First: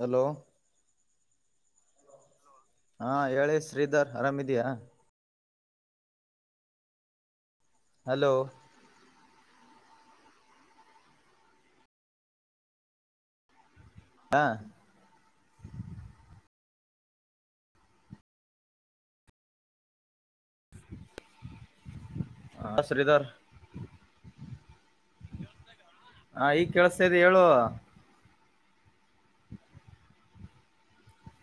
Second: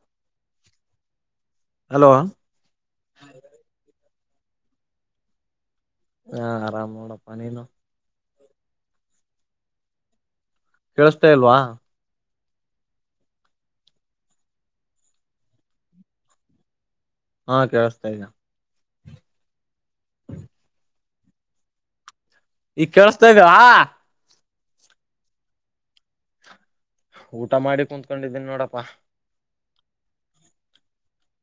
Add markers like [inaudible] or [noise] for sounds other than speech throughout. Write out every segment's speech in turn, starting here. Hello hello ಹಾ ಹೇಳಿ ಶ್ರೀಧರ್ ಆರಾಮಿದ್ಯಾ. ಹಾ ಆರಾಮ್ ನೋಡಪ್ಪ ನೀನು. ಹಲೋ ಕೇಳುಸ್ತಾ ಇಲ್ವಾ. ಹಾ ಹಾ ಕೇಳುಸ್ತಾ ಇದೆ. ಹ ಇಗ್ ಶ್ರೀಧರ್ ಕೇಳುಸ್ತಾ ಇದ್ವ. ಹ ಈಗ್ ಕೇಳುಸ್ತಾ ಊಟ ಮಾಡಿ ಕುತ್ಕೊಂಡಿದ್ದೀನಿ ನೋಡಪ್ಪಾ.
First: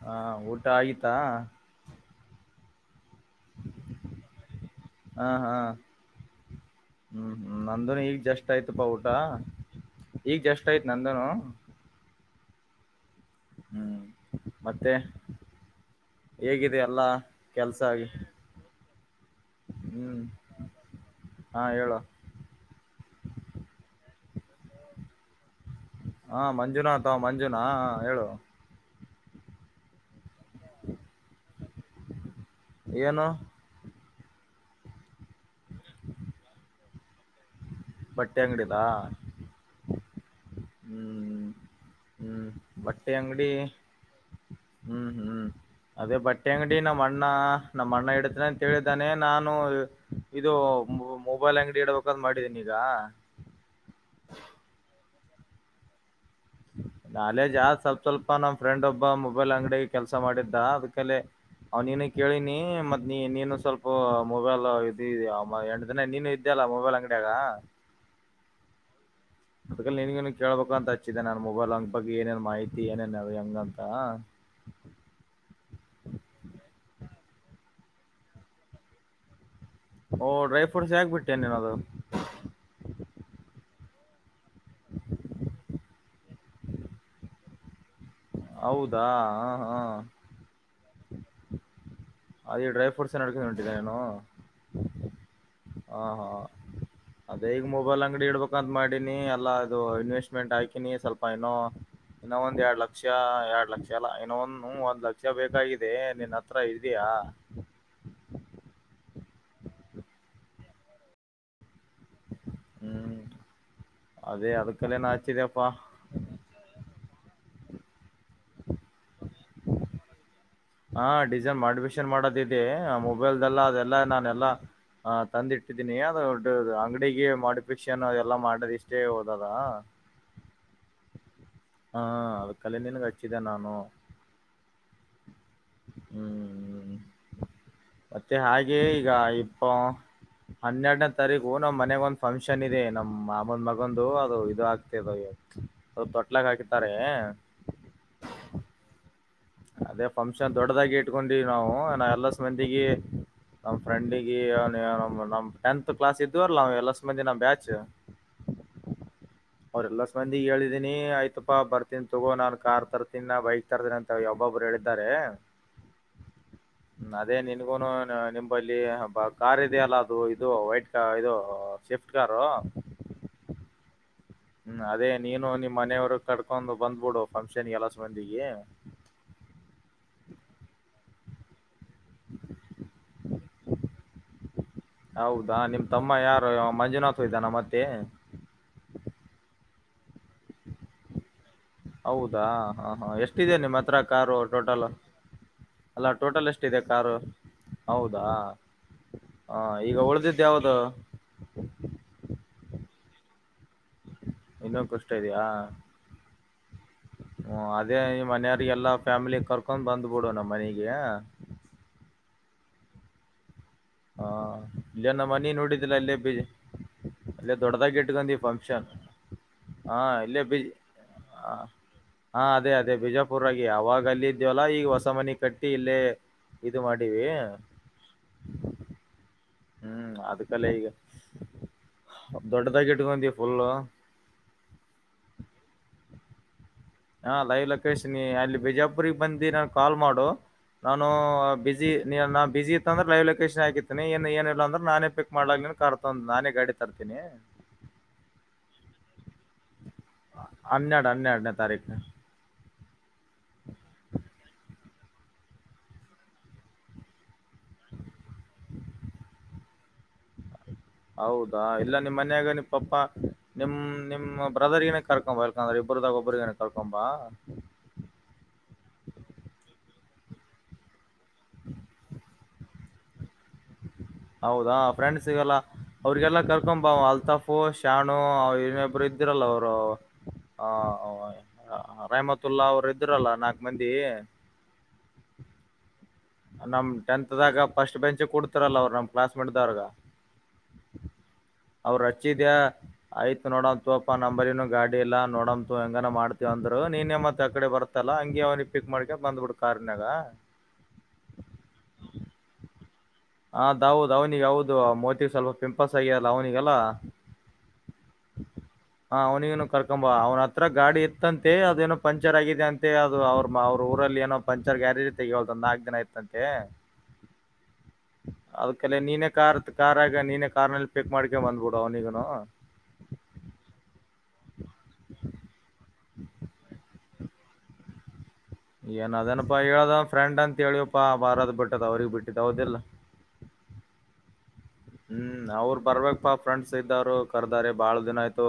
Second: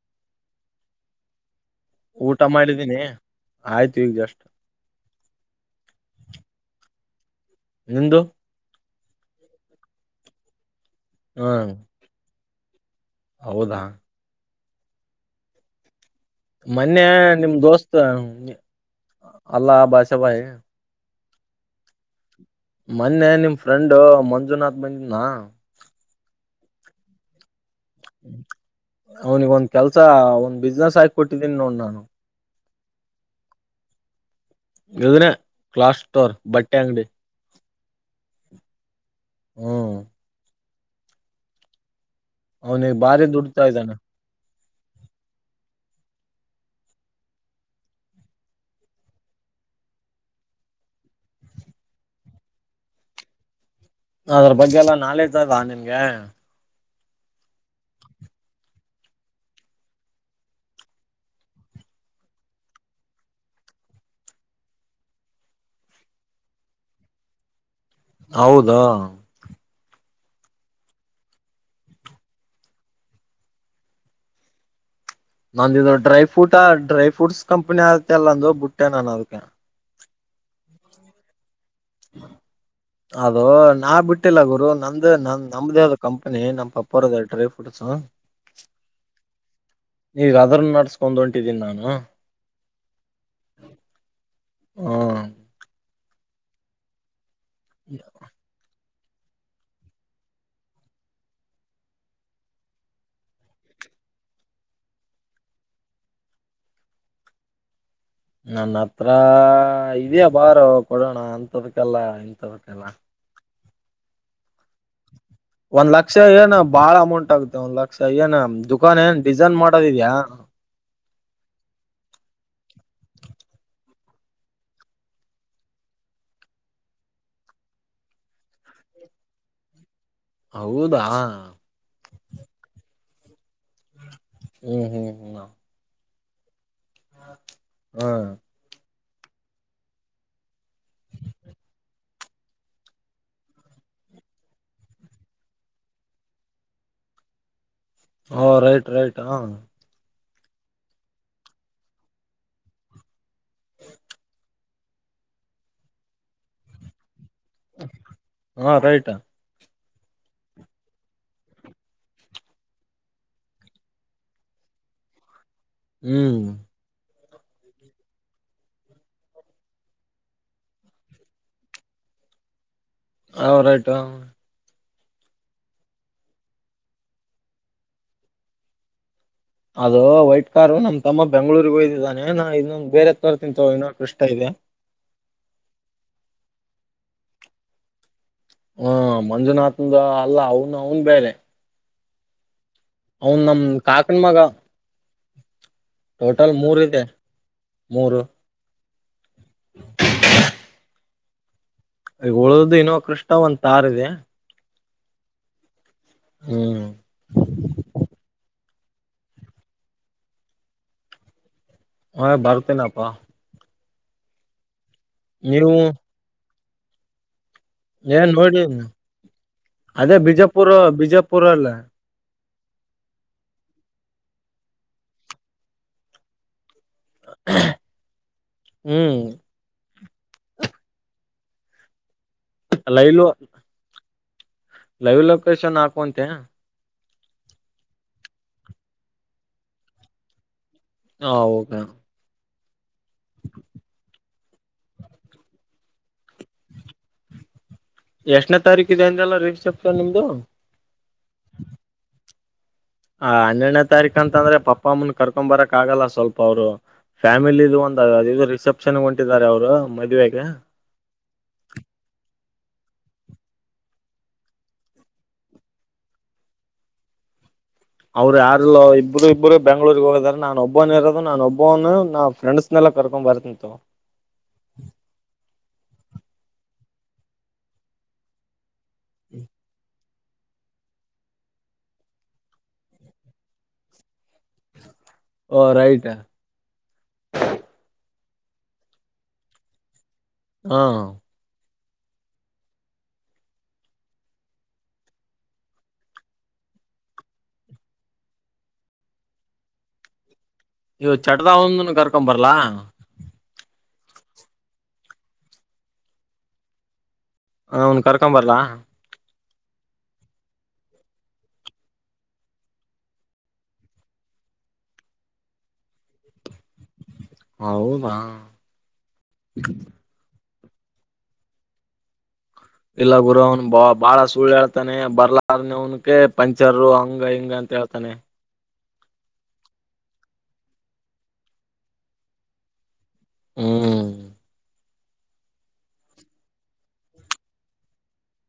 ಹಾ ಊಟ ಆಯಿತಾ. ಊಟ ಮಾಡಿದ್ದೀನಿ ಆಯ್ತು ಈಗ್ ಜಸ್ಟ್ ಹಾ ಹಾ ಹ್ಮ್ ಹ್ಮ್ ನಂದುನು ನಿಂದು ಈಗ್ ಜಸ್ ಎಷ್ಟ ಆಯ್ತಪ್ಪಾ ಊಟ ಈಗ ಜಸ್ಟ್ ಆಯ್ತು ನಂದುನು. ಹಾ ಹೌದಾ ಹ್ಮ್ ಮತ್ತೆ ಹೇಗಿದೆ ಮೊನ್ನೆ ಎಲ್ಲಾ ನಿಮ್ ಕೆಲ್ಸ ದೋಸ್ತ್ ಆಗಿ ಅಲ್ಲಾ ಹ್ಮ್. ಬಾಷಾಭಾಯಿ ಹಾ ಹೇಳು. ಮೊನ್ನೆ ನಿಮ್ ಫ್ರೆಂಡು ಮಂಜುನಾಥ್ ಬಂದಿದ್ನಾ. ಹಾ ಮಂಜುನಾಥವ್ ಮಂಜುನಾ ಹ ಹೇಳು. ಅವ್ನಿಗ್ ಒಂದ್ ಕೆಲ್ಸ ಒಂದ್ ಬಿಸ್ನೆಸ್ ಹಾಕಿ ಕೊಟ್ಟಿದ್ದೀನ್ ನೋಡ್ ನಾನು. ಏನು ಇದನ್ನೆ ಕ್ಲಾಸ್ ಸ್ಟೋರ್ ಬಟ್ಟೆ ಅಂಗ್ಡಿ. ಬಟ್ಟೆ ಅಂಗ್ಡಿದಾ. ಹು ಹ್ಮ್ ಹ್ಮ್ ಅವ್ನಿಗೆ ಬಟ್ಟೆ ಬಾರಿ ಅಂಗ್ಡಿ. ದುಡ್ತಾ ಇದ್ದಾನೆ ಹ್ಮ್ ಹ್ಮ್. ಅದೇ ಬಟ್ಟೆ ಅಂಗ್ಡಿ ನಮ್ ಅಣ್ಣ ನಮ್ ಅಣ್ಣ ಹಿಡತ ಅಂತ ಹೇಳಿದಾನೆ ನಾನು. ಇದು ಮೊಬೈಲ್ ಅಂಗ್ಡಿ ಇಡ್ಬೇಕಂತ್ ಮಾಡಿದೀನಿ ಈಗ. ಅದ್ರ ಬಗ್ಗೆ ಎಲ್ಲಾ ನಾಲೆಜ್ ಅದ ನಿಮ್ಗೆ. [unintelligible] ನಾಲೇಜ್ ಆದ್ ಸ್ವಲ್ಪ ಸ್ವಲ್ಪ ನಮ್ ಫ್ರೆಂಡ್ ಒಬ್ಬ ಮೊಬೈಲ್ ಅಂಗ್ಡಿಗೆ ಕೆಲ್ಸ ಮಾಡಿದ್ದ ಅದ್ಕಲೆ ಅವ್ ನೀನೆ ಕೇಳಿನಿ ಮತ್ ನೀ ನೀನು ಸ್ವಲ್ಪ ಮೊಬೈಲ್ ಇದಿ ಎಂಟ್ ದಿನ ನೀನೆ ಇದ್ ಇದ್ಯಲ್ಲ ಮೊಬೈಲ್ ಅಂಗ್ಡಿಯಾಗ. ಹೌದಾ ಅದಕಲ್ಲಿ ನಿನ್ಗೇನು ಕೇಳ್ಬೇಕಂತ ಹಚ್ಚಿದೆ ನನ್ನ ಮೊಬೈಲ್ ಹಂಗ ಬಗ್ಗೆ ಏನೇನ್ ಮಾಹಿತಿ ಏನೇನ್ ಹೆಂಗಂತ. ನಂದಿದ ಡ್ರೈ ಫುಟಾ ಡ್ರೈ ಫ್ರೂಟ್ಸ್ ಕಂಪನಿ ಆಯ್ತಲ್ ನಂದು ಬುಟ್ಟೆ ನನ್ ಅದುಕೆ. ಓ ಡ್ರೈ ಫ್ರೂಟ್ಸ್ ಯಾಕ್ ಬಿಟ್ಟೆ ನಿನ್ ಅದು. ಅದೂ ನಾ ಬಿಟ್ ಟಿಲ್ಲ ಗುರು ನಂದೇ ನ ನಮ್ದೇ ಅದ್ ಕಂಪ್ನಿ ನಮ್ ಪಪ್ಪರದ್ ಡ್ರೈ ಫ್ರೂಟ್ಸ್. ಹೌದಾ ಹ ಹಾ ಈಗ ಅದ್ರನ್ ನಡ್ಸ್ಕೊಂದ್ ಹೊಂಟಿದಿನ್ ನಾನು. ಅದೇ ಡ್ರೈ ಫ್ರೂಟ್ಸ್ [unintelligible] ನೀನೂ. ಹ್ಮ್. ಹಾಂ ಹಾಂ ಅದೇ ಈಗ್ ಮೊಬೈಲ್ ಅಂಗ್ಡಿ ಇಡ್ಬೊಕ್ ನದ್ ಮಾಡಿನಿ ಅಲ್ಲ ಅದೂ ಇನ್ವೆಸ್ಟ್ಮೆಂಟ್ ಹಾಕಿನಿ ಸ್ವಲ್ಪ ಏನೋ ಇನ್ನೋಂದ್ ಎರ್ಡ್ ಲಕ್ ಕ್ಷ ಎಡ್ ಲಕ್ಷ ಅಲ್ಲಾ ಇನ್ನೋಂದ್ ಹು ಒಂದ್ ಲಕ್ಷ ಬೇಕಾಗಿದೇ ನಿನ್ ಹತ್ರ ಇದಿಯಾ. ನನ್ ಹತ್ರಾ ಇದ್ಯಾ ಬಾರೊ ಕೊಡಣ ಅಂತದಕಲ್ಲ ಇಂಥದಕಲ್ಲ. ಹ್ಮ್ ಅದೇ ಅದ್ಕ ನಿನ್ ಹಚ್ಚಿದೆಪ. ಒಂದ್ ಲಕ್ಷ ಏನ್ ಬಾಳ ಅಮೌಂಟ್ ಆಗುತ್ತೆ ಒಂದ್ ಲಕ್ಷ ಏನ್ ದುಖಾನ್ ಏನ್ ಡಿಸನ್ ಮಾಡೋದಿದ್ಯಾ. ಹಾಂ ಡಿಸನ್ ಮಾಡ್ಫಿಷನ್ ಮಾಡದಿದೇ ಮೊಬೈಲ್ದೆಲ್ಲ ಅದೆಲ್ಲ ನಾನ್ ಎಲ್ಲಾ. ಹಾಂ ತಂದ್ ಇಟ್ಟಿದ್ದೀನಿ [unintelligible] ಅಂಗ್ಡಿಗೆ ಮೋಡಿಫಿಕ್ಷನ್ ಅದೆಲ್ಲಾ ಮಾಡದ್ ಇಷ್ಟೇ ಹೋದಲ್ಲಾ. ಹೌದಾ. ಹಾಂ ಅದಕ್ಕಲೆ ನಿನಿಗ್ ಹಚ್ಚಿದೆ ನಾನು. ಹ್ಮ್ ಹ್ಮ್ ಹ್ಮ್ ಮ ಹ್ಮ್ ಹಾ ಮತ್ತೆ ಹಾಗೆ ಈಗ ಇಪ್ಪೋ. ಹನ್ನೆಡ್ನೇ ತರೀಕು ನಮ್ ಮನೆಗ್ ಒಂದ್ ಫಂಕ್ಷನ್ ಇದೇ ನಮ್ ಮಾಮಂದ್ ಮಗಂದು ಅದು ಇದ್ ಆಕ್ತಿದವಿ. ಸ್ವಲ್ಪ್ ತೊಟ್ಲಾಗ್ ಹಾಕಿತ್ತಾರೆ. ಓ ರೈಟ್ ರೈಟ್ ಹಾಂ. ಅದೇ ಫಂಕ್ಷನ್ ದೊಡ್ದಾಗಿ ಇಟ್ಕೊಂಡಿವ್ ನಾವು ನ ಎಲ್ಲ [unintelligible] ನಮ್ ಫ್ರೆಂಡಿಗೆ [unintelligible] ನಮ್ ಟೆಂತ್ ಕ್ಲಾಸ್ ಇದ್ದೋರ್ಲ ಎಲಸ್ ಮಂದಿ ನಮ್ ಬ್ಯಾಚ್. ಹಾಂ ರೈಟ್. ಅವ್ರೆಲ್ಲ ಸ್ ಮಂದಿಗ್ ಹೇಳಿದೀನಿ ಆಯ್ತಪ್ಪಾ ಬರ್ತಿನ್ ತಗೋ ನಾನ್ ಕಾರ್ ತರ್ತಿನ್ ನಾ ಬೈಕ್. ತರ್ತಿನ್ ಅಂತ ಯೊಬೊಬ್ಬ್ರ್ ಹೇಳಿದ್ದಾರೆ. ಹ್ಮ್. ಅದೇ ನಿನ್ಗುನು ನಿಂಬಲ್ಲಿ ಕಾರ್ ಇದೆಯಲ್ಲ ಅದು ಇದು ವೈಟ್ ಕ ಇದೂ. Shift car. ಹಾಂ ರೈಟ್ ಹಾಂ ಹಾಂ. ಹ್ಮ್ ಅದೇ ನೀನು ನಿಮ್ ಮನೆವ್ರು ಕಡ್ಕೊಂದು ಬಂದ್ಬುಡು ಫಂಕ್ಷನ್ ಎಲ್ಲಾಸ್ ಮಂದಿಗೆ. ಅದೂ ವೈಟ್ ಕಾರು ನಮ್ ತಮ್ಮ ಬೆಂಗ್ಳೂರಿಗ್ ಹೊಯಿದಾನೆ ನಾ ಇನ್ನೊಂದ್ ಬೇರೆದ್ ತರ್ತಿನ್ ತಗೊ ಇನ್ನೊಂದ್ ಕ್ರಿಷ್ಟ ಇದೇ. ಹೌದಾ ನಿಮ್ ತಮ್ಮ ಯಾರು ಮಂಜುನಾಥ್ ಇದ್ದಾನ ಮತ್ತೆ. ಹಾಂ ಮಂಜುನಾಥಂದ ಅಲ್ಲ ಅವ್ನ್ ಅವ್ನ್ ಬೇರೆ. ಹೌದಾ ಹಾಂ ಹಾಂ ಅವ್ನ್ ಎಷ್ಟಿದೆ ನಮ್ ನಿಮ್ ಹತ್ರ ಕಾಕನ್ ಕಾರು ಮಗ ಟೋಟಲ್. ಅಲ್ಲ ಟೋಟಲ್ ಎಷ್ಟಿದೆ ಮೂರ್ ಇದೆ ಕಾರು ಮೂರು ಹೌದಾ. ಹಾಂ ಈಗ್ ಉಳ್ದಿದ್ದ್ ಯಾವ್ದು. ಈಗ್ ಉಳ್ದಿದ್ದ್ ಇನ್ನೊಂದ್ ಕ್ರಿಷ್ಟ ಒಂದ್ ತಾರ್ ಇದೇ. ಇನ್ನೊಂದ್ ಕ್ರಿಷ್ಟ ಇದ್ಯಾ. ಹ್ಮ್. ಹು ಅದೇ ನಿಮ್ ಮನೆಯವ್ರಿಗ್ ಎಲ್ಲಾ ಫ್ಯಾಮಿಲಿ ಕರ್ಕೊಂದ್ ಬಂದ್ಬುಡು ನಮ್ ಮನೆಗೇ. ಹಾಂ ಬರ್ತಿನ್ ಅಪ. ಹಾಂ ಇಲ್ಲೇ ನಮ್ ಮನೆ ನೀವು ನೋಡಿದ್ದಿಲ್ಲ ಇಲ್ಲೇ ಬೀದಿ. ಅದೆ ದೊಡ್ಡದಾಗಿ ಏನ್ ಇಟ್ಕಂದಿ ನೋಡಿ ಫಂಕ್ಷನ್. ಹಾ ಅದೇ ಇಲ್ಲೇ ಬಿ ಬಿಜಾಪುರ್ ಬಿಜಾಪುರ ಅಲ್ಲ. ಹಾ ಅದೇ ಅದೇ ಬಿಜಾಪುರಾಗಿ ಅವಾಗ ಅಲ್ಲ ಇದ್ಯವಲ್ಲ ಈಗ ಹೊಸ ಮನಿ ಕಟ್ಟಿ ಇಲ್ಲೇ. ಇದು ಮಾಡೀವಿ. ಹ್ಮ್ ಹ್ಮ್ ಅದಿಕ್ಕಲೇ ಈಗ ದೊಡ್ಡದಾಗಿ ಲೈವ್ ಇಟ್ಕೊಂಡೀವಿ ಫುಲ್ಲು. ಲೈವ್ ಲೊಕೇಶನ್ ಹಾಕು ಅಂತ. ಹಾಂ ಲೈವ್ ಲೊಕೇಶನಿ ಅಲ್ಲಿ ಬಿಜಾಪುರಿಗೆ ಬಂದು ನನಗೆ ಕಾಲ್ ಮಾಡು ನಾನು ಹ ಓಕೆ ಬ್ಯುಸಿ. ನೀ ನಾ ಬಿಸಿ ಇತ್ತಂದ್ರೆ ಲೈವ್ ಲೊಕೇಶನ್ ಹಾಕತಿನೀ ಏನಿಲ್ಲ ಅಂದ್ರ ನಾನೇ ಪಿಕ್ ಮಾಡಲ ಕರ್ ತಂದು ನಾನೇ ಗಾಡಿ ತರ್ತೀನಿ. ಎಷ್ಟನೇ ತಾರೀಕು ಇದೆ ಅಂದಲ್ಲ ರೀಫ್ ಸೆಪ್ತ ನಿಮ್ದು. ಹನ್ನೆರಡು ಹನ್ನೆರಡುನೆ ತಾರೀಕು. ಹ ಹನ್ನೆರಡನೇ ತಾರೀಕ ಅಂದ್ರೆ ಪಪ್ಪ ಅಮ್ಮನ್ ಕರ್ಕೊ ಬರಕ್ ಆಗಲ್ಲ ಸ್ವಲ್ಪ ಅವ್ರು ಫ್ಯಾಮಿಲಿ. ಇ ಒಂದ ಇದು ರಿಸೆಪ್ಷನ್ ಹೊಂಟಿದ್ದಾರೆ ಅವರು ಮದುವೆಗೆ. ಹೌದಾ ಇಲ್ಲ ನಿಮ್ಮ ಮನೆಯಾಗ ನಿಮ್ಮ ಪಪ್ಪ. ನಿಮ್ ನಿಮ್ಮ್ ಬ್ರದರ್ಗನೇ ಕರ್ಕೊಂಬ ಎಲ್ಕಂದ್ರ ಇಬ್ಬ್ರದಾಗ ಒಬ್ಬ್ರಗನ ಕರ್ಕೊಂಬ. ಅವ್ರು ಯಾರೀಲ್ಲೋ ಇಬ್ಬರು ಇಬ್ಬರು ಬೆಂಗಳೂರಿಗೆ ಹೋಗದಾರ ನಾನ ಒಬ್ಬನು ಇರೋದು ನಾನುಬ್ಬನು ನಾ ಫ್ರೆಂಡ್ಸ್. ಕರಕೊಂಡು ಬರ್ತೀನಿ ಬಿಡು. ಹೌದಾ ಫ್ರೆಂಡ್ಸ್ಗಲ್ಲ. ಅವ್ರಿಗೆಲ್ಲ ಕರ್ಕೊಬಾ ಅಲ್ತಾಫು ಶಾನು ಅವ ಇನ್ನೊಬ್ಬರು ಇದ್ದಿರಲ್ಲ ಅವರು. ಹ ರೆಹಮಾತುಲ್ಲ ಅವರು ಇದ್ರಲ್ಲ ನಾಕ್ ಮಂದಿ ಓ ರೈಟ್. ನಮ್ ಟೆಂತ್ದಾಗ ಫಸ್ಟ್ ಬೆಂಚ್ ಕೊಡ್ತಿರಲ್ಲ ಅವ್ ನಮ್ಮ ಕ್ಲಾಸ್ ಮೇಟ್ದಾಗ. ಹಾ. ಅವ್ರ ಅಜ್ಜಿದೆ. ಆಯ್ತ್ ನೋಡೋಣ ತಕೊಪ್ಪ ನಂಬರ್ನು ಗಾಡಿ ಎಲ್ಲಾ ನೋಡಂತು ಹೆಂಗನ ಮಾಡ್ತವ ಅಂದ್ ನೀನೇ ಮತ್ ಆಕಡೆ ಬರ್. ಇತ್ತಲ್ಲಾ ಹಂಗೆ ಅವನಿಗೆ ಪಿಕ್ ಮಾಡ್ಕೆಕೊಂಡು ಬಂದ್ಬಿಡ್ ಕಾರ್ನಾಗ. ಇವು ಚಟಒಂದನು ಕರ್ಕೊ ಬರ್ಲ್ಲಾ. ಅದೌದು ಅವ್ನಿಗೆ ಹೌದು ಮೋತಿವ್ ಸ್ವಲ್ಪ ಪಿಂಪಲ್ಸ್ ಆಗ್ಯಲ್ಲ ಅವ್ನಿಗೆಲ್ಲಾ. ಅವನ್ ಕರ್ಕೊಂಬರ್ಲ್ಲಾ. ಹಾ ಅವ್ನಿನು ಕರ್ಕೊಂಬ ಅವ್ನ ಹತ್ರ ಗಾಡಿ ಇತ್ತಂತೆ ಅದೇನು ಪಂಚರ್ ಆಗಿದೆ ಅಂತೆ ಅದು ಅವ್ರ. ಮ್ಮ ಅವ್ರ ಊರಲ್ಲಿ ಏನೋ ಪಂಚರ್ ಗ್ಯಾರೇಜ್ ತೆಗವದ ನಾಲ್ಕು ದಿನ ಐತ್ತಂತೆ. ಹೌದಾ ಅದಕಲೆ ನೀನೇ ಕಾರ್ ಕಾರ್. ಈಗ ನೀನೇ ಕಾರ್ ನಲ್ಲಿ ಪಿಕ್ ಮಾಡ್ಕೊಂಡ ಬಂದ್ಬಿಡು ಅವನಿಗನು. ಎಲ್ಲ ಗುರು ಅವ್ನು ಬಾಪ. ಬಾಳ ಸುಳ್ಳು ಹೇಳ್ತಾನೆ ಬರ್ಲಾರನವನಕ ಪಂಚರ್ ಹಂಗ ಹಿಂಗ ಅಂತ ಹೇಳ್ತಾನೆ. ಏನ ಅದನಪ್ಪಾ ಹೇಳ್ದ ಫ್ರೆಂಡ್ ಅಂತ ಹೇಳಿವಪ್ಪಾ ಬಾರದ್ ಬಿಡೋದು ಅವ್ರಿಗ್ ಬಿಟ್ಟಿದು ಹೌದಿಲ್ವ. ಹ್ಮ್ ಹ್ಮ್ ಅವ್ರರು ಬರ್ಬೇಕಪ್ಪಾ ಫ್ರೆಂಡ್ಸ್ ಇದ್ದರು ಕರ್ದಾರಿ ಬಹಳ ದಿನ ಆಯ್ತು.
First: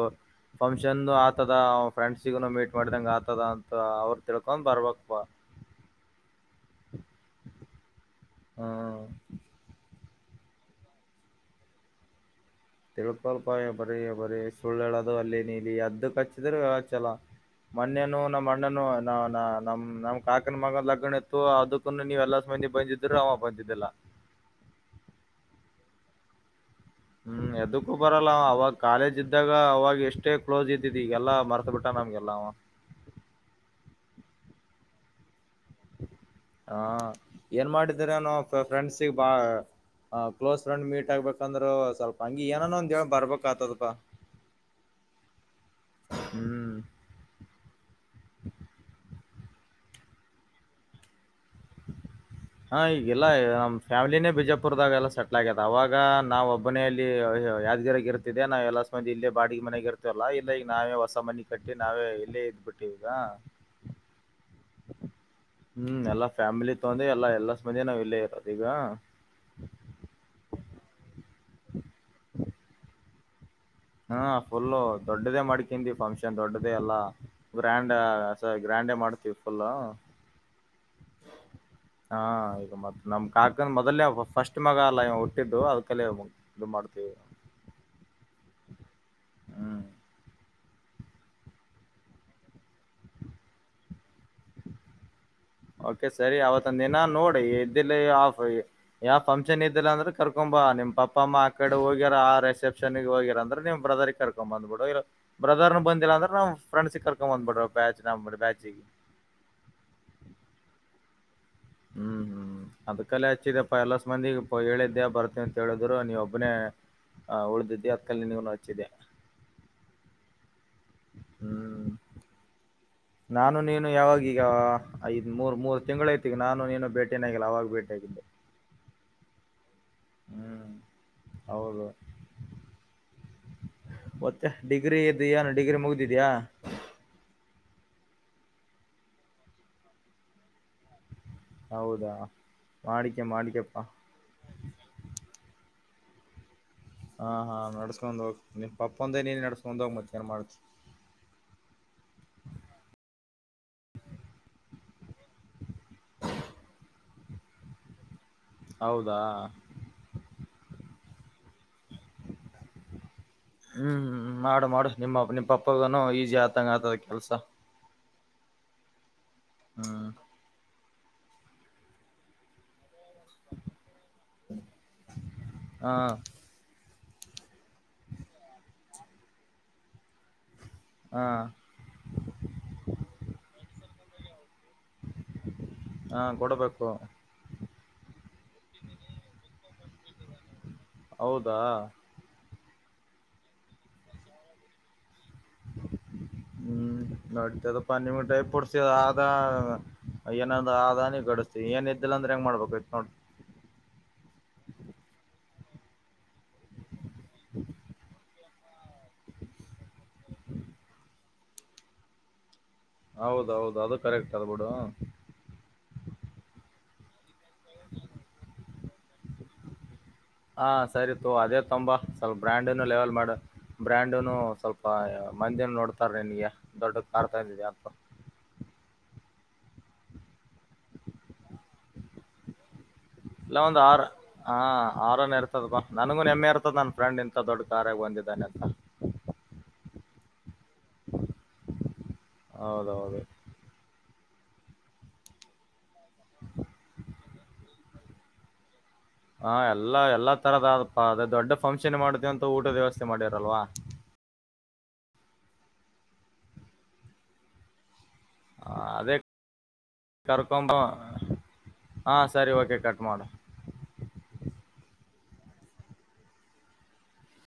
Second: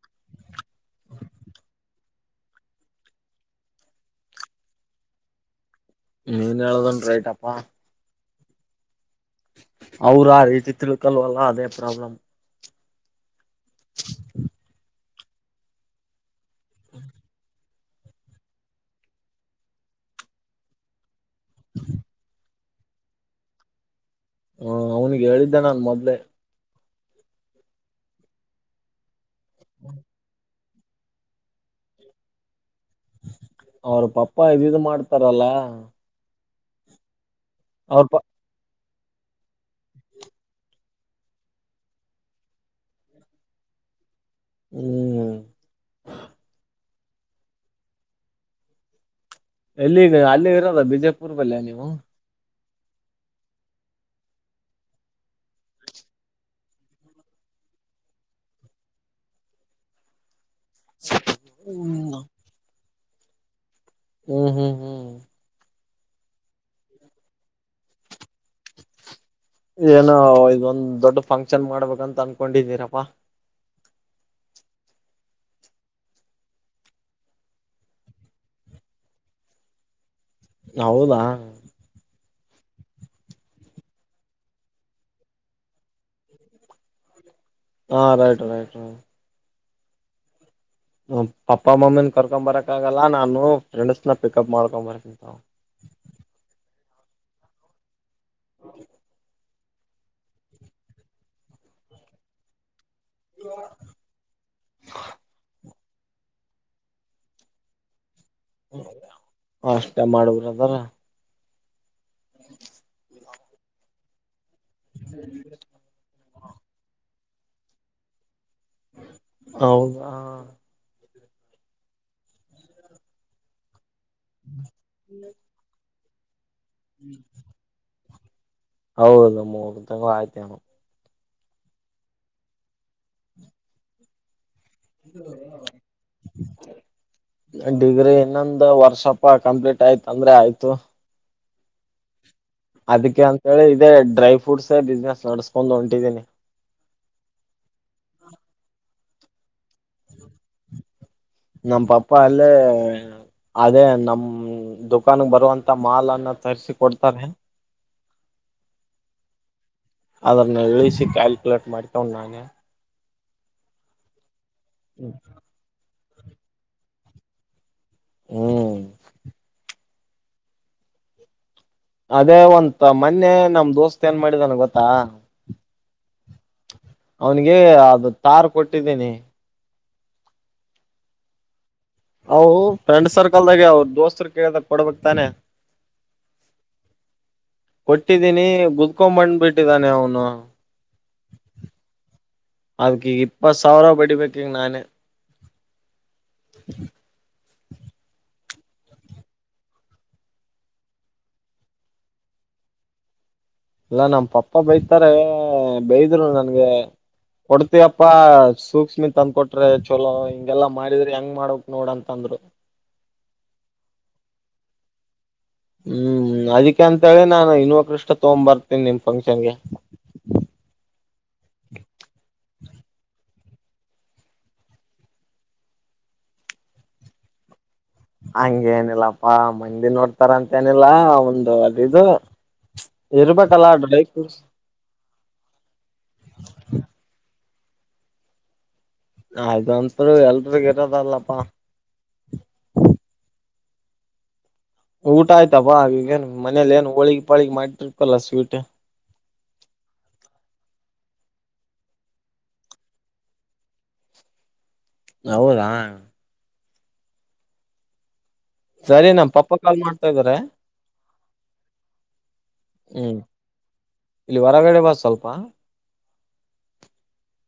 ಫಂಕ್ಷನ್ ಆತದ ಅವ ಫ್ರೆಂಡ್ಸಿಗುನು ಮೀಟ್ ಮಾಡಿದಂಗಗೆ ಆತದ ಅಂತ ಅವ್ರು ತಿಳ್ಕೊಂಡ್ ಬರಬೇಕಪ್ಪ. ಏನ್ ಹೇಳೋದನ್ ರೈಟ್ಯಪ್ಪಾ. ಹಾ ಅವ್ರ ಆ ರೀತಿ ತಿಳ್ಕಲ್ವಲ್ಲ ಅದೇ ಪ್ರಾಬ್ಲಮ್. ತಿಳ್ಕೊಲ್ಪ ಬರೀ ಬರೀ ಸುಳ್ಳು ಹೇಳೋದು ಅಲ್ಲೇ ನೀಲಿ ಅದ್ದಕ್ ಹಚ್ಚಿದ್ರ ಹಚ್ಚಲ್ಲ. ಮೊನೇನು ನಮ್ಮ್ ಅಣ್ಣನು ನಾ ನಾ ನಮ್ ಕಾಕನ ಮಗನ ಲಗ್ಗಣ ಇತ್ತು ಅದ. ಪುನಃ ನೀವುವೆಲ್ಲಾ ಮಂದಿ ಬಂದಿದ್ರು ಅವ ಬಂದಿದ್ದಿಲ್ಲ. ಹಾ ಅವ್ನಿಗೆ ಹೇಳಿದ್ದೆ ನನ್ ಮೊದ್ಲೆ. ಹ್ಮ್ ಎದಕ್ಕೂ ಬರಲ್ಲ ಅವಾಗ ಕಾಲೇಜ್ ಇದ್ದಾಗ ಅವಾಗ ಇಷ್ಟೇ ಕ್ಲೋಸ್ ಇದ್ದಿದ ಈಗೆಲ್ಲಾ ಮರ್ತ ಬಿಟ್ಟ ನಮ್ಗೆಲ್ಲ ಅವ ಅವ್ರ ಪಪ್ಪಾ ಇದು ಮಾಡ್ತಾರಲ್ಲ ಹ ಏನ್ ಅವ್ರ ಮಾಡಿದರ ಪ ನ ಫ್ರೆಂಡ್ಸಿಗೆ ಬಾ ಹ ಕ್ಲೋಸ್ ಫ್ರೆಂಡ್ ಮೀಟ್ ಆಬೇಕಂದ್ರೆ ಸ್ವಲ್ಪ ಹಂಗ ಏನೋ ಒಂದ ಹೇಳ ಬರ್ಬೇಕಕ್ ಆತದಪ್ಪಾ ಹ್ಮ್ ಹ್ಮ್ ಎಲ್ಲಿಗ ಅಲ್ಲಿ ಇರೋ ಬಿಜಾಪುರ ದಲ್ಲಿ ನೀವು ಹಾ ಈಗಲ್ಲ ನಮ್ಮ ಪ್ಯಾಮಿಲಿನೇ ಬಿಜಾಪುರದಾಗೆಲ್ಲ ಸೆಟ್ಲ ಆಗ್ಯದ ಅವವಾಗ ನಾವ ಮನೆಯಲ್ಲಿ ಯಾದಗೆ ರ ಇರ್ತಿದೆ ನಾವ್ ಎಲ್ಲಂದಿ ಇಲ್ಲ ಬಾಡಿಗೆ ಮನೆಗೆ ಇರ್ತ ಇತಲ್ಲಾ ಇಲ್ಲ ಈಗ ನಾವೇ ಹೊಸ ಮನಿ ಕಟ್ಟಿ ಹ್ಮ್ ನಾವೇ ಇಲ್ಲೇ ಇದ್ ಬಿಟ್ಟಿವ ಈಗ ಹು ಹು ಹು ಹ್ಮ್ ಎಲ್ಲ ಫ್ಯಾಮಿಲಿ ತೊಂದ ಎಲ್ಲಾ ಎಲ್ಲ ಮಂದಿ ನಾವ್ ಇಲ್ಲೇ ಇರೋದು ಈಗ ಏನೋ ಇದೊಂದ್ ದೊಡ್ಡ ಫಂಕ್ಷನ್ ಮಾಡ್ಬೇಕಂತ ಅನ್ಕೊಂಡಿದೀನಪ್ಪಾ ಹ್ಮ ಫುಲ್ಲ ದೊಡ್ಡದೇ ಮಾಡ್ಕದಿ ಫಂಕ್ಷನ್ ದೊಡ್ಡದೇ ಎಲ್ಲಾ ಗ್ರ್ಯಾಂಡ ಸರಿ ಗ್ರ್ಯಾಂಡೇ ಮಾಡ್ತೀವಿ ಫುಲ್ಲ ಹೌದಾ ಹಾ ಈಗ ಮತ್ತ ನಮ್ ಕಾಕನ್ ಮೊದಲ್ನೇ ಫಸ್ಟ್ ಮಗ ಹುಟ್ಟಿದ್ದ ಅದ್ ಕಲ್ಲ ಹೋಗ ಇದು ಮಾಡ್ತೇವೆ ಹಾ ರೈಟ್ ರೈಟ್ ರೈ ಹ್ಮ್ ಪಪ್ಪ ಮಮ್ಮಿನ ಕರ್ಕೊಡ ಬರಕ್ಕಾಗಲ್ಲ ನಾನು ಫ್ರೆಂಡ್ಸ್ನ ಪಿಕಪ್ ಮಾಡ್ಕೊಡ ಬರತೀನಿ ತಗೋ ಓಕೆ ಸರಿ ಅವತ್ತ ದಿನ ನೋಡ ಇದಿಲ್ಲ ಯಪ ಯಾವಂಪ್ ಇದ್ದಿಲ್ಲ ಅಂದ್ರೆ ಕರ್ಕೊಂಬ ನಿಮ್ ಪಪ್ಪ ಅಮ್ಮ ಆ ಕಡೆ ಹೋಗ್ಯಾರ ಆ ರೆಸೆಪಿ [unintelligible] ಹೋಗಿರ ಅಂದ್ರೆ ನೀ ಬ್ರದರ್ಗ ಕರ್ಕೊಂಡ್ ಬಂದ್ಬಿಡು ಇಲ್ಲ ಬ್ರದರ್ ಬಂದಿಲ್ಲ ಅಂದ್ರೆ ನಾವು ಫ್ರೆಂಡ್ಸ್ ಕರ್ಕೊ ಬಂದ್ ಬಿಡ್ರ ಬ್ಯಾಚ್ ನಮ್ಮದ ಬ್ಯಾಚಿಗೆ. ಅಷ್ಟ ಮಾಡಬೇಕ ತಾನೆ ಹ್ಮ್ ಹ್ಮ್ ಅದಕ ಅಲ್ಲೇ ಹಚ್ಚಿದಪ್ಪ ಎಲ್ಲಸ ಮಂದಿಗೆ. ಓಹೋ ಹೇಳಿದ್ದೇ ಬರ್ತೇ ಅಂತ ಹೇಳಿದ್ರು ನೀವು ಒಬ್ಬನೇಹ ಉಳ್ದಿದ್ದಿ ಅದಕಲ್ಲಿ ನಿಗನು ಹಚ್ಚಿದ್ದೆ ಹೌದಾ ಹ್ಮ್ ನಾನು ನೀನು ಯಾವಾಗ ಈಗ ಐದ್ ಮೂರ್ ಮೂರು ತಿಂಗಳು ಐತಿ ಈಗ ನಾನು ನೀನು ಬೇಟೆನ ಆಗಿಲ್ಲ ಅವಾಗ ಭೇಟಿ ಆಗಿದ್ದ ಹೌದು ಮುರ ತಿಂಗ್ಳ ಆಯ್ತ ಹ್ಮ್ ಹೌದು ಮತ್ತೆ ಡಿಗ್ರಿ ಇದ ಏನು ಡಿಗ್ರಿ ಮುಗ್ದಿದ್ಯಾ ಡಿಗ್ರಿ ಇನ್ನೊಂದು ವರ್ಷಪ ಕಂಪ್ಲೀಟ್ ಆಯ್ತ ಅಂದ್ರೆ ಆಯ್ತು. ಹೌದಾ ಮಾಡಿಕೆ ಅದಕ್ಕೆ ಅಂತ ಹೇಳಿ ಮಾಡಿಕಪ್ಪಾ ಇದೇ ಡ್ರೈ ಫ್ರೂಟ್ಸ ಬಿಸ್ನೆಸ್ ನಡ್ಸ್ಕೊಂಡ ಹೊಂಟಿದೀನಿ. ಹಾ ಹಾ ನಡ್ಸ್ಕೊಂಡ್ ಹೋಗ ನಿ ಪಪ್ಪೊಂದೇ ನೀನು ನಡ್ಸ್ಕೊಂಡು ಹೋಗಿ ಮತ್ತೇನೆ ಮಾಡದ ನಮ್ಮ ಪಪ್ಪ ಅಲ್ಲೇ [inaudible] ಅದೇ ನಮ ದುಕಾನ್ ಗೆ ಬರುವಂತ ಮಾಲ್ನ್ನ ತರಿಸಿ ಕೊಡ್ತಾರೆ [inaudible] ಹೌದಾ ಅದನ್ನ ಇಳಿಸಿ ಕ್ಯಾಲ್ಕುಲೇಟ್ ಮಾಡ್ಕೊವ ನಾನೇ. [inaudible] ಹ್ಮ್ ಹ್ಮ್ ಮಾಡ ಮಾಡಸ ನಿಮ್ಮ ಪಪ್ಪಗ ಈಸಿ ಆತಂಗ ಆತದ ಕೆಲ್ಸ. ಹ್ಮ್ [inaudible] ಅದೇ ಒಂತ ಮೊನ್ನೆ ನಮ್ ದೋಸ್ತ್ ಏನ್ ಮಾಡಿದನ್ ಗೊತ್ತಾ. ಹಾ ಅವ್ನಿಗೆ ಅದು ತಾರ್ ಕೊಟ್ಟಿದ್ದೀನಿ. ಹಾ ಅವು ಫ್ರೆಂಡ್ ಸರ್ಕಲ್ದಾಗೆ ಅವ್ರ್ ದೋಸ್ತರ್ ಕೇಳ್ದಗ್ ಕೊಡ್ಬೇಕ್ ತಾನೆ. ಬೇಕು ಕೊಟ್ಟಿದ್ದೀನಿ ಗುತ್ಕೋ ಬಂದ್ಬಿಟ್ಟಿದ್ದಾನೆ ಅವ್ನು. ಹೌದಾ ಅದ್ಕಿ ಈಗ್ ಇಪ್ಪತ್ ಸಾವಿರ ಬಡಿಬೇಕ್ ಈಗ್ ನಾನೇ. ಹ್ಮ್ ನಟೆದಪ ನೀವು ಟೈ ಪುರ್ಸಿ ಅದಾ. ಅಯ್ಯ ನಂದ್ ಆದಾನಿ ಗಡಸ್ತಿ ಏನ್ ಇದ್ದಿಲ್ಲ ಅಂದ್ರ ಹೆಂಗ್ ಮಾಡ್ಬೇಕ್ ಆಯ್ತ್ ನೋಡು. ಇಲ್ಲ ನಮ್ಮ್ ಪಪ್ಪ ಬೈತ್ತರೆ ಬೈದ್ರು ನನ್ ಗೆ ಕೊಡ್ತಯಪ್ಪಾ ಸೂಕ್ಷ್ಮಿತ್ ತಂದ್ಕ ಕೊಟ್ರೆ ಚಲೋ ಹಿಂಗೆಲ್ಲಾ ಮಾಡಿದ್ರೆ ಹೆಂಗ್ ಮಾಡ್ಬೇಕ್ ನೋಡ್ ಅಂತಂದ್ರು. ಹೌದೌದು ಅದು ಕರೆಕ್ಟ್ ಅದ್ಬಿಡು. ಹ್ಮ್ ಅದಿಕೆ ಅಂತ ಹೇಳಿ ನಾನ್ ಇನ್ವ ಕೃಷ್ಣ ತಗೊಂಬ್ ಬರ್ತೇನಿ ನಿಮ್ ಫಂಕ್ಷನ್ಗೆ. ಹಾ ಸರಿ ತೊ ಅದೇ ತೊಗೊಂಬ ಸ್ವಲ್ಪ ಬ್ರ್ಯಾಂಡ್ನ ಲೆವೆಲ್ ಮಾಡು. ಬ್ರ್ಯಾಂಡುನು ಸ್ವಲ್ಪ ಮಂದಿ ನೋಡ್ತಾರ್ ನಿನ್ಗೆ ದೊಡ್ಡ ಕಾರ್ ತಂದಿದ್ಯ ಅಂತ. ಹಂಗೆನಿಲ್ಲಪ್ಪಾ ಮಂದಿ ನೋಡ್ತಾರ ಅಂತ ಏನಿಲ್ಲಾ ಒಂದು ಅದಿದು. ಇರ್ಬೇಕಲ್ಲ ಅದು ಲೈಫು. ಆರಾನ್ ಇರ್ತದ್ ಬಾ ನನಗೂ ನೆಮ್ಮೆ ಇರ್ತದ ನನ್ ಫ್ರೆಂಡ್ ಇಂತ ದೊಡ್ಡ ಕಾರಾಗ್ ಬಂದಿದ್ದಾನಂತ. ಅದಂತೃ ಎಲ್ರಿಗ್ ಇರದಲ್ಲಪ್ಪ. ಹೌದೌದು ಊಟ ಆಯ್ತ ಬಾ ಈಗೇನ್ ಮನೇಲಿ ಏನ್ ಹೋಳಿಗ್ ಪಾಳಿ ಮಾಡಿರ್ಪಲ್ಲ ಸ್ವೀಟ. ಹಾ ಎಲ್ಲಾ ಎಲ್ಲಾ ತರದಪ್ಪ ಅದೇ ದೊಡ್ಡ ಫಂಕ್ಷನ್ ಮಾಡ್ತೇವ್ ಅಂತ ಊಟದ್ ವ್ಯವಸ್ಥೆ ಮಾಡಿರಲ್ವಾ. ಹೌದಾ ಆ, ಸರಿ ಅದೇ ನಮ್ ಪಪ್ಪ ಕಾಲ್ ಮಾಡ್ತಾ ಇದಾರೆ ಕರ್ಕೊಂಬ ಹಾ ಸರಿ ಓಕೆ ಕಟ್ ಹ್ಮ್. ಮಾಡು ಇಲ್ಲಿ ಹೊರಗಡೆ ಬಾ ಸ್ವಲ್ಪ.